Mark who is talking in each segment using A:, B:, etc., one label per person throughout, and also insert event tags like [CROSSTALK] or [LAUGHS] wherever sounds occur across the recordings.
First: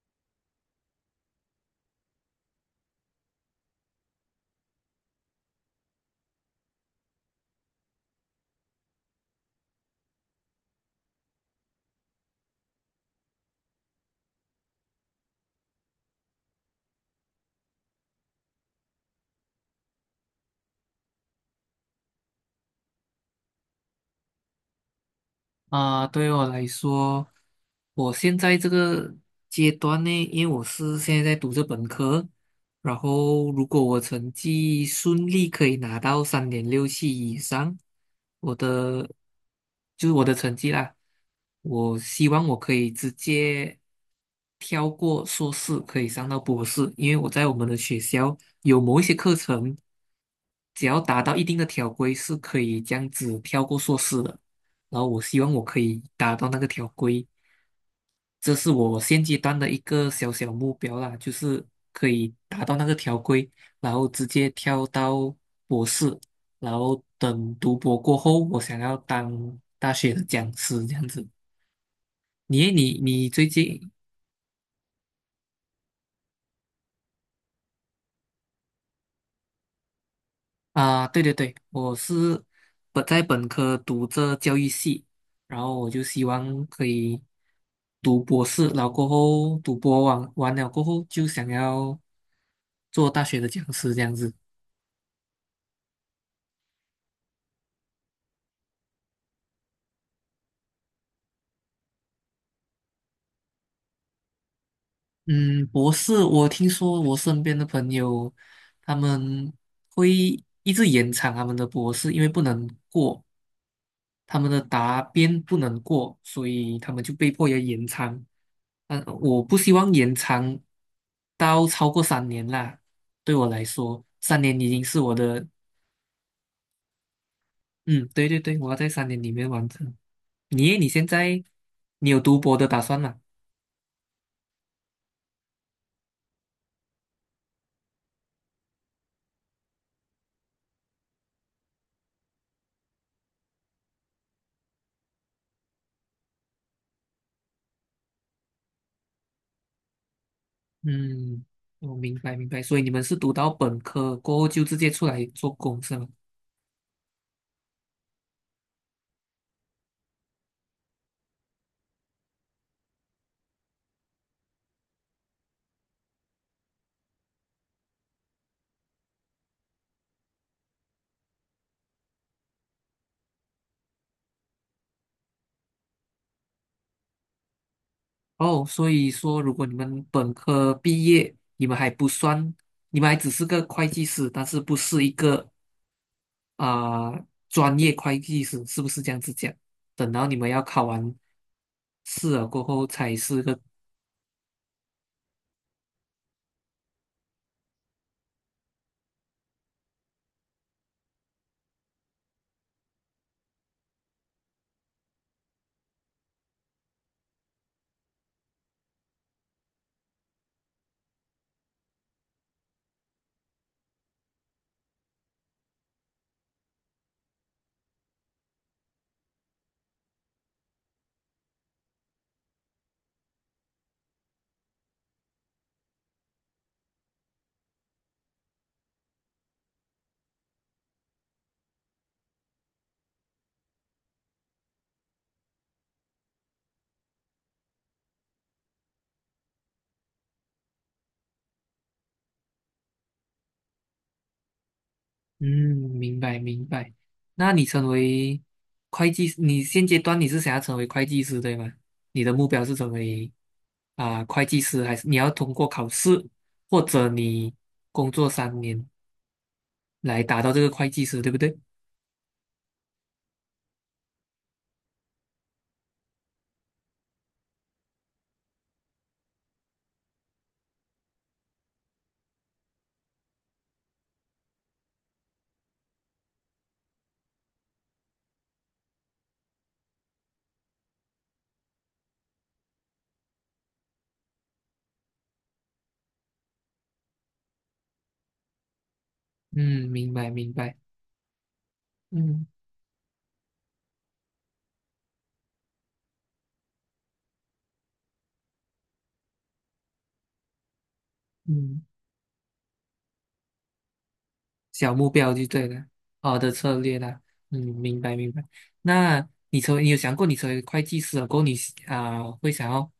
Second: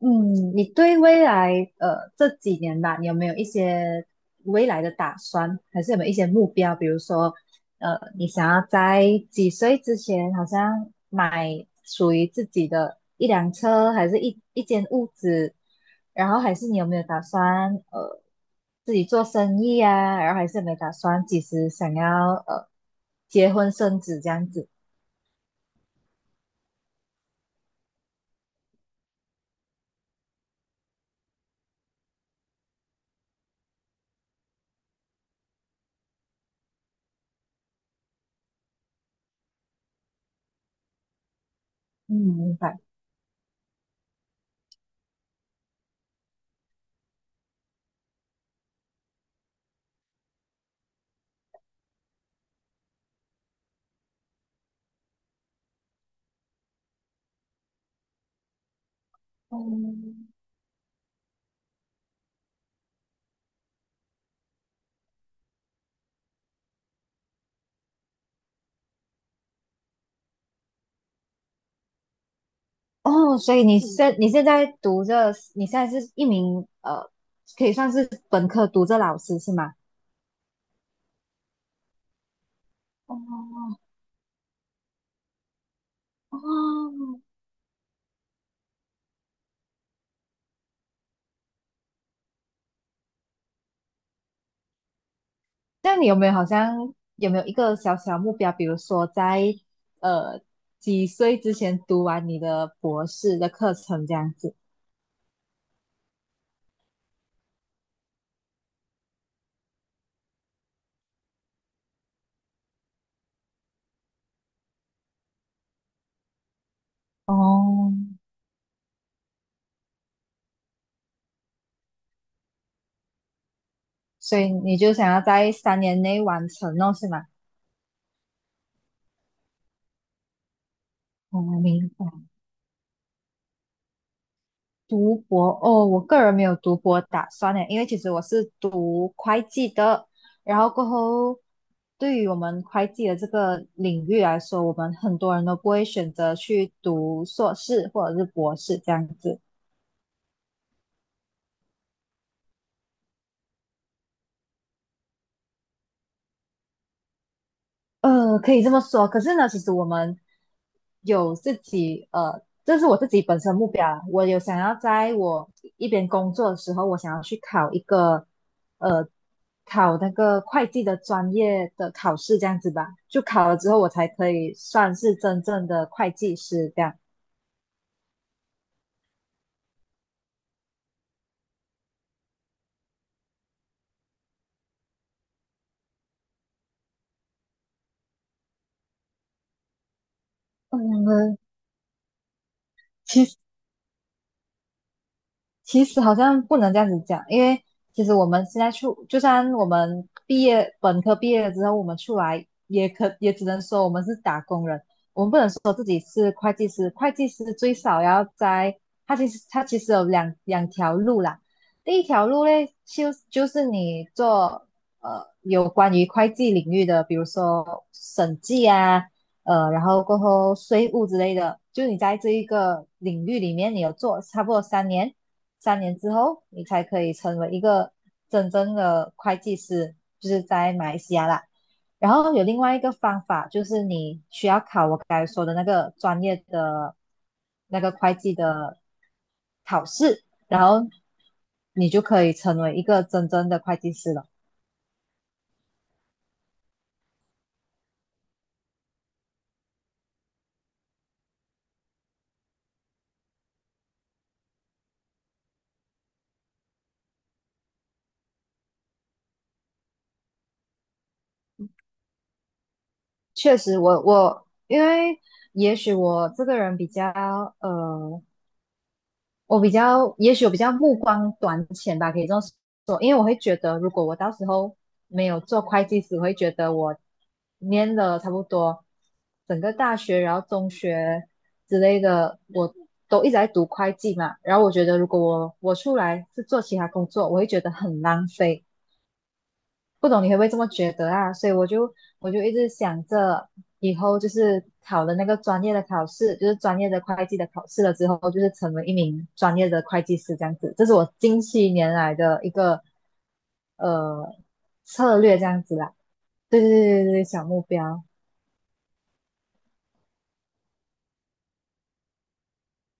A: 嗯，你对未来这几年吧，你有没有一些未来的打算，还是有没有一些目标？比如说，你想要在几岁之前，好像买属于自己的一辆车，还是一间屋子？然后还是你有没有打算自己做生意啊？然后还是有没有打算几时想要结婚生子这样子？
B: 啊，对我来说，我现在这个阶段呢，因为我是现在在读着本科，然后如果我成绩顺利可以拿到3.67以上，我的就是我的成绩啦，我
A: 嗯，
B: 希望
A: 明
B: 我可
A: 白。
B: 以直接跳过硕士，可以上到博士，因为我在我们的学校有某一些课程，只要达到一定的条规，是可以这样子跳过硕士的。然后我希望我可以达到那个条规，这是我现阶段的一个
A: 嗯
B: 小小目标啦，就是可以达到那个条规，然后直接跳到博士，然后等读博过后，我想要当大学的讲师这样子。你诶你你
A: 哦，
B: 最
A: 所以你嗯
B: 近。
A: 现你现在读着，你现在是一名可以算是本科读着老师是吗？
B: 啊，对对对，我是本
A: 哦
B: 在本科读这教育系，然后我就希
A: 哦，
B: 望可以读博士，然后过后读博完了过后就想要做大学的讲师这样子。
A: 那你有没有好像有没有一个小小目标，比如说在呃几岁之前读完你的博士的课程这样子？
B: 嗯，博士，我听说我身边的朋友他们会一直延长他们的博士，因为不能过，他们的答辩不能过，所以他们就被迫要延
A: 哦，
B: 长。嗯，我不希望延长到超过三年啦。对我来说，
A: 所
B: 三
A: 以
B: 年已
A: 你
B: 经
A: 就
B: 是
A: 想
B: 我
A: 要
B: 的，
A: 在三年内完成哦，是吗？
B: 嗯，对对对，我要在三年里面完成。你你现
A: 哦，
B: 在
A: 明
B: 你有
A: 白。
B: 读博的打算吗？
A: 读博哦，我个人没有读博打算呢，因为其实我是读会计的，然后过后，对于我们会计的这个领域来说，我们很多人都不会选择去读硕士或者是博士这样子。
B: 嗯，我明白明白。所以你们是读到本科过后就直接出来做工是吗？
A: 可以这么说。可是呢，其实我们有自己，这是我自己本身目标啊我有想要在我一边工作的时候，我想要去考一个，呃，考那个会计的专业的考试，这样子吧。就考了之后，我才可以算是真正的会计师这样。
B: 哦，所以说如果你们本科毕业，你们还不算，你们还只是个会计师，但是不是一个啊、专业会计师是不是这样子讲？等到你们要考完
A: 嗯，
B: 试了过后才
A: 其实。
B: 是个，
A: 其实好像不能这样子讲，因为其实我们现在出，就算我们本科毕业了之后，我们出来也只能说我们是打工人，我们不能说自己是会计师。会计师最少要在，他其实有两条路啦。第一条路嘞，就是你做有关于会计领域的，比如说审计啊，然后过后税务之类的，就你在这一个领域里面，你有做差不多三年，三年之后你才可以成为一个真正的会计师，就是在马来西亚啦。然后有另外一个方法，就是你需要考我刚才说的那个专业的那个会计的考试，然后你就可以成为一个真正的会计师了。
B: 嗯，明白明白。那你成为会计，你现阶段你是想要成为会计师对吗？你的目标是成为会计师，还是你要通过考试，或者你工作三年来达到这个会计师，对不对？
A: 确实我因为也许我这个人比较呃，也许我比较目光短浅吧，可以这么说。因为我会觉得，如果我到时候没有做会计只会觉得我念了差不多整个大学，然后中学之类的，我都一直在读会计嘛。然后我觉得，如果我出来是做其他工作，我会觉得很浪费。
B: 嗯，
A: 不
B: 明
A: 懂你
B: 白
A: 会不会
B: 明
A: 这么
B: 白。
A: 觉得啊？所以我就
B: 嗯
A: 一直想着，以后就是考了那个专业的考试，就是专业的会计的考试了之后，就是成为一名专业的会计师这样子。这是我近些
B: 嗯。
A: 年来的一个呃
B: 小目
A: 策
B: 标
A: 略这
B: 就
A: 样
B: 对
A: 子
B: 了，
A: 啦。
B: 好的
A: 对对
B: 策略
A: 对对
B: 啦。
A: 对，小
B: 嗯，
A: 目
B: 明
A: 标。
B: 白明白。那你成为你有想过你成为会计师了过后你会想要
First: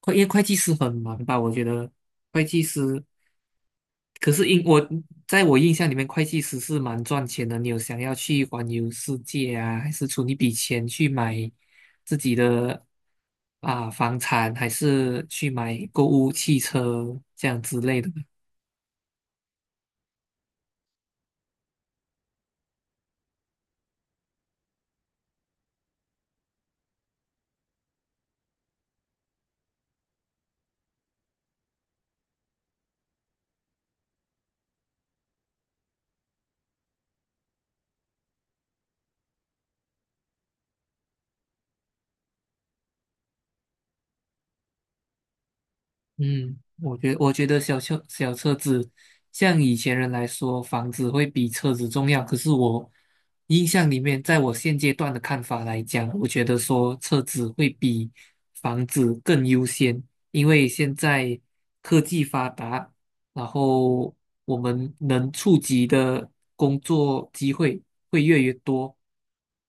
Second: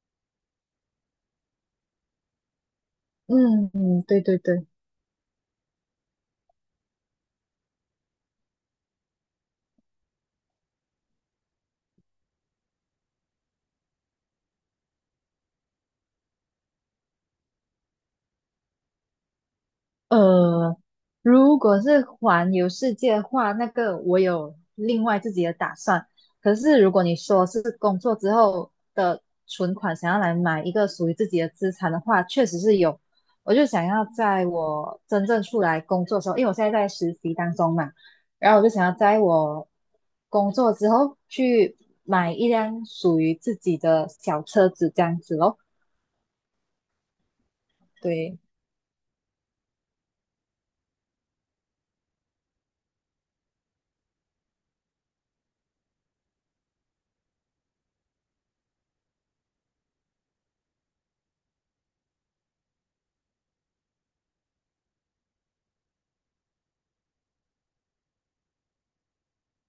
B: 会，因为会计师很忙吧？我觉得会计师，
A: 嗯嗯，对
B: 可
A: 对
B: 是因
A: 对。
B: 我在我印象里面，会计师是蛮赚钱的。你有想要去环游世界啊，还是存一笔钱去买自己的房产，还是去买购物汽车这样之类的？
A: 呃，如果是环游世界的话，那个我有另外自己的打算。可是如果你说是工作之后的存款，想要来买一个属于自己的资产的话，确实是有。我就想要在我真正出来工作的时候，因为我现在在实习当中嘛，然后我就想要在我工作之后去买一辆属于自己的小车子，这样子咯，
B: 嗯，我觉得小车小
A: 对，
B: 车子，像以前人来说，房子会比车子重要。可是我印象里面，在我现阶段的看法来讲，我觉得说车子会比房子更优先，因为现在科技发达，然后我们能触及的工作机会会越来越多。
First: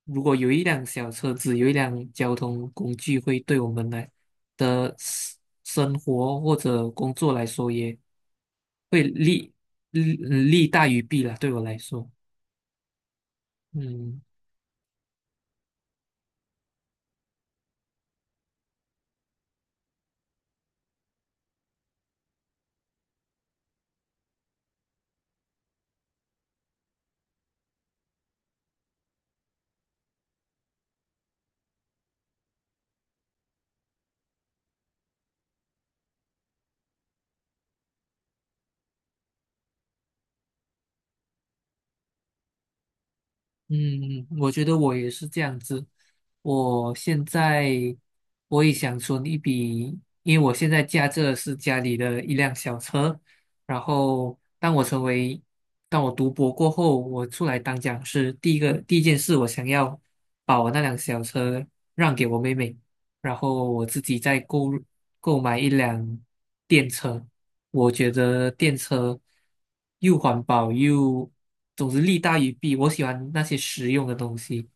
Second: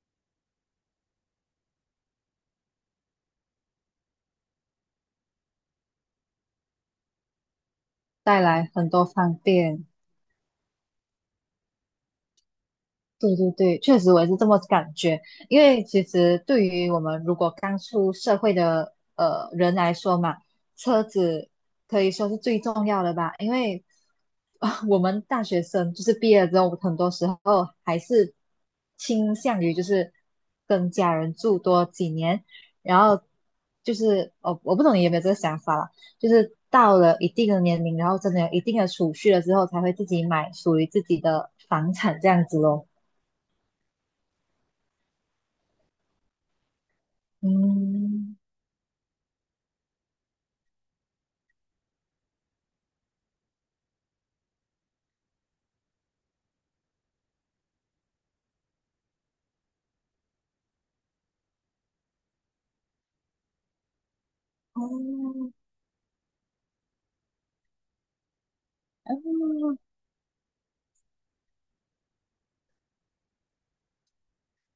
B: 如果有一辆小车子，有一辆交通工具，会对我们来的生活或者工作来说，也
A: 带来很
B: 会
A: 多方
B: 利
A: 便。
B: 利嗯利大于弊啦。对我来说，
A: 对对对，确实我
B: 嗯。
A: 也是这么感觉。因为其实对于我们如果刚出社会的人来说嘛，车子可以说是最重要的吧。因为啊 [LAUGHS] 我们大学生就是毕业了之后，很多时候还是倾向于就是跟家人住多几年，然后就是哦，我不懂你有没有这个想法啦，就是到了一定的年龄，然后真的有一定的储蓄了之后，才会自己买属于自己的房产这样子咯。
B: 嗯，我觉得我也是这样子。我现在
A: 嗯，
B: 我也想存一笔，因为我现在驾着是家里的一辆小车。然后，当我成为，当我读博过后，我出来当讲师，第一件事，我想要把我那辆小车让给我妹妹，然后我自己再购买
A: 哦
B: 一辆电车。我觉得电车又环保又，总之利大于弊。我喜欢那些实用的东西，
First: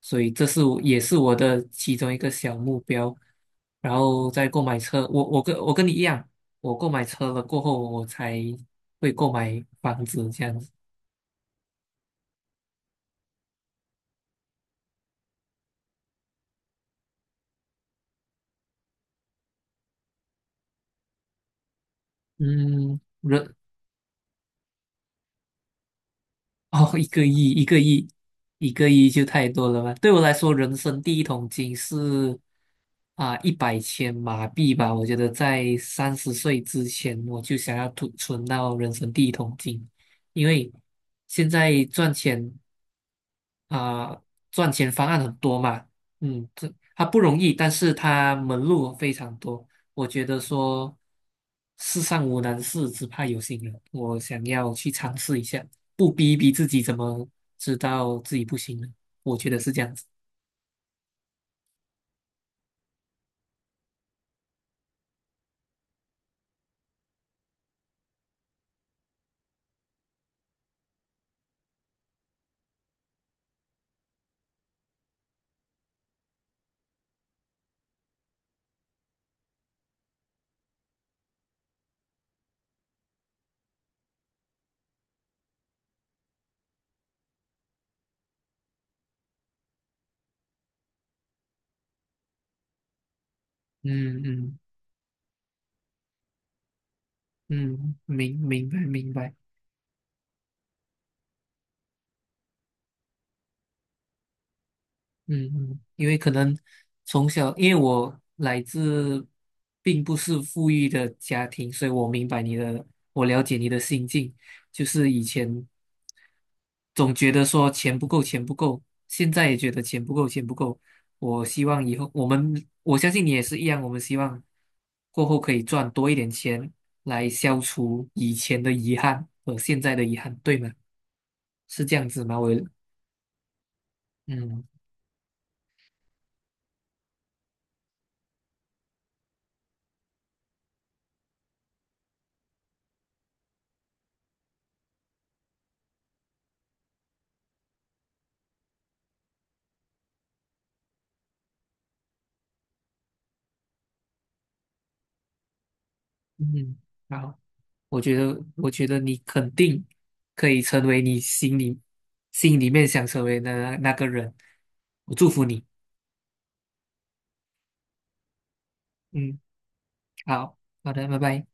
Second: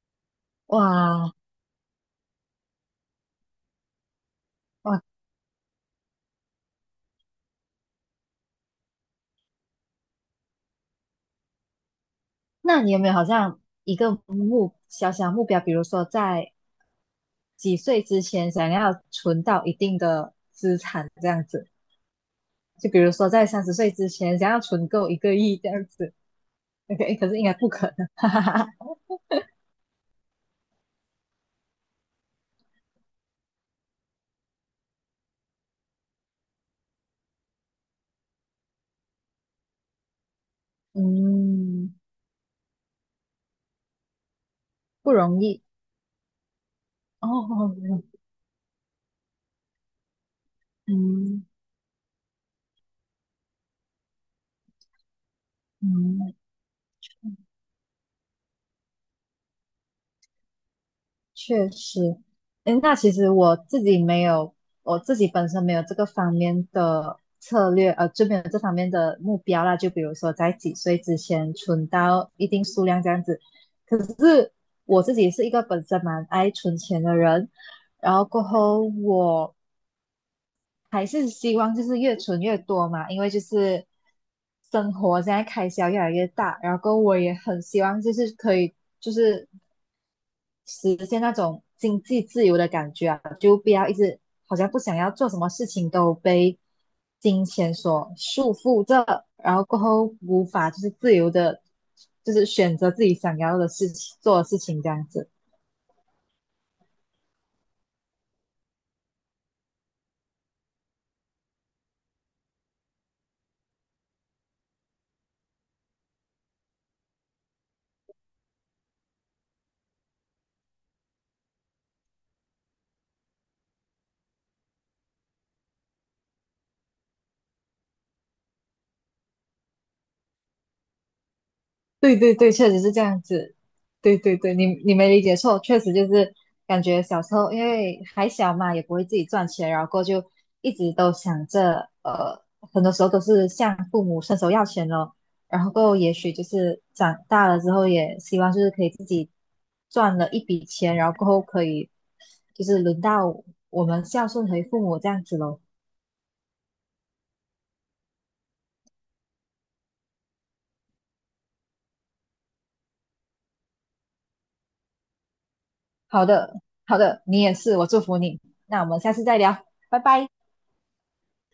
B: 所以这是我也是
A: 哇
B: 我的其中一个小目标。然后再购买
A: 哇，
B: 车，我跟你一样，我购买车了过后，我才会购买房子这样子。
A: 那你有没有好像一个小小目标，比如说在几岁之前想要存到一定的资产这样子？就
B: 嗯，
A: 比如说在
B: 人
A: 30岁之前想要存够1个亿这样子
B: [LAUGHS] 哦，
A: ，OK，可是应该不可能，[LAUGHS] 哈哈哈，
B: 1亿就太多了吧？对我来说，人生第一桶金是啊一百千马币吧。我觉得在30岁之前，我就想要存到人生第一桶金，因为现在
A: 嗯，
B: 赚钱。啊、赚钱方
A: 不
B: 案很
A: 容
B: 多
A: 易
B: 嘛，嗯，这它不容易，但是
A: 哦，
B: 它门路非常多。我觉得
A: 嗯
B: 说
A: 嗯。
B: 世上无难事，只怕有心人。我想要去尝试一下，不逼
A: 嗯
B: 一逼自己，怎么知道自己不行呢？我觉得是这样子。
A: 确实，诶，那其实我自己本身没有这个方面的策略，就没有这方面的目标啦。就比如说在几岁之前存到一定数量这样子。可是我自己是一个本身蛮爱存钱的人，然后过后我还是希望就是越存越多嘛，因为就是生活现在开销越来越大，然后过后我也很希望就是可以就是。实现那种经济自由的感觉啊，就不要一直
B: 嗯
A: 好
B: 嗯
A: 像不想要做什么事情都被金钱
B: 嗯，
A: 所束缚
B: 明
A: 着，
B: 白
A: 然后过后无法就是自由的，就是选择自己想要的事情做的事情这样子。
B: 嗯嗯，因为可能从小，因为我来自并不是富裕的家庭，所以我明白你的，我了解你的心境，就是以前总觉得说钱不够，钱不够，现在也觉得钱不够，钱不够。我希望以后我们，我相信你也是一样，我们希望过后可以赚多一点钱，来消除以前的遗憾和现在的遗憾，对吗？是这样
A: 对
B: 子
A: 对
B: 吗？我，
A: 对，确实是这样子。对对对，
B: 嗯
A: 你没理解错，确实就是感觉小时候因为还小嘛，也不会自己赚钱，然后过后就一直都想着，很多时候都是向父母伸手要钱咯。然后过后也许就是长大了之后，也希望就是可以自己赚了一笔钱，然后过后可以就是轮到我们孝顺回父母这样子咯。
B: 嗯，好，我觉得，我觉得你肯定可以成为你心里面想成为的那个人，我祝福你。
A: 好的，好的，你也是，我祝福你。那我们下次再
B: 嗯，
A: 聊，拜拜。
B: 好，好的，拜拜。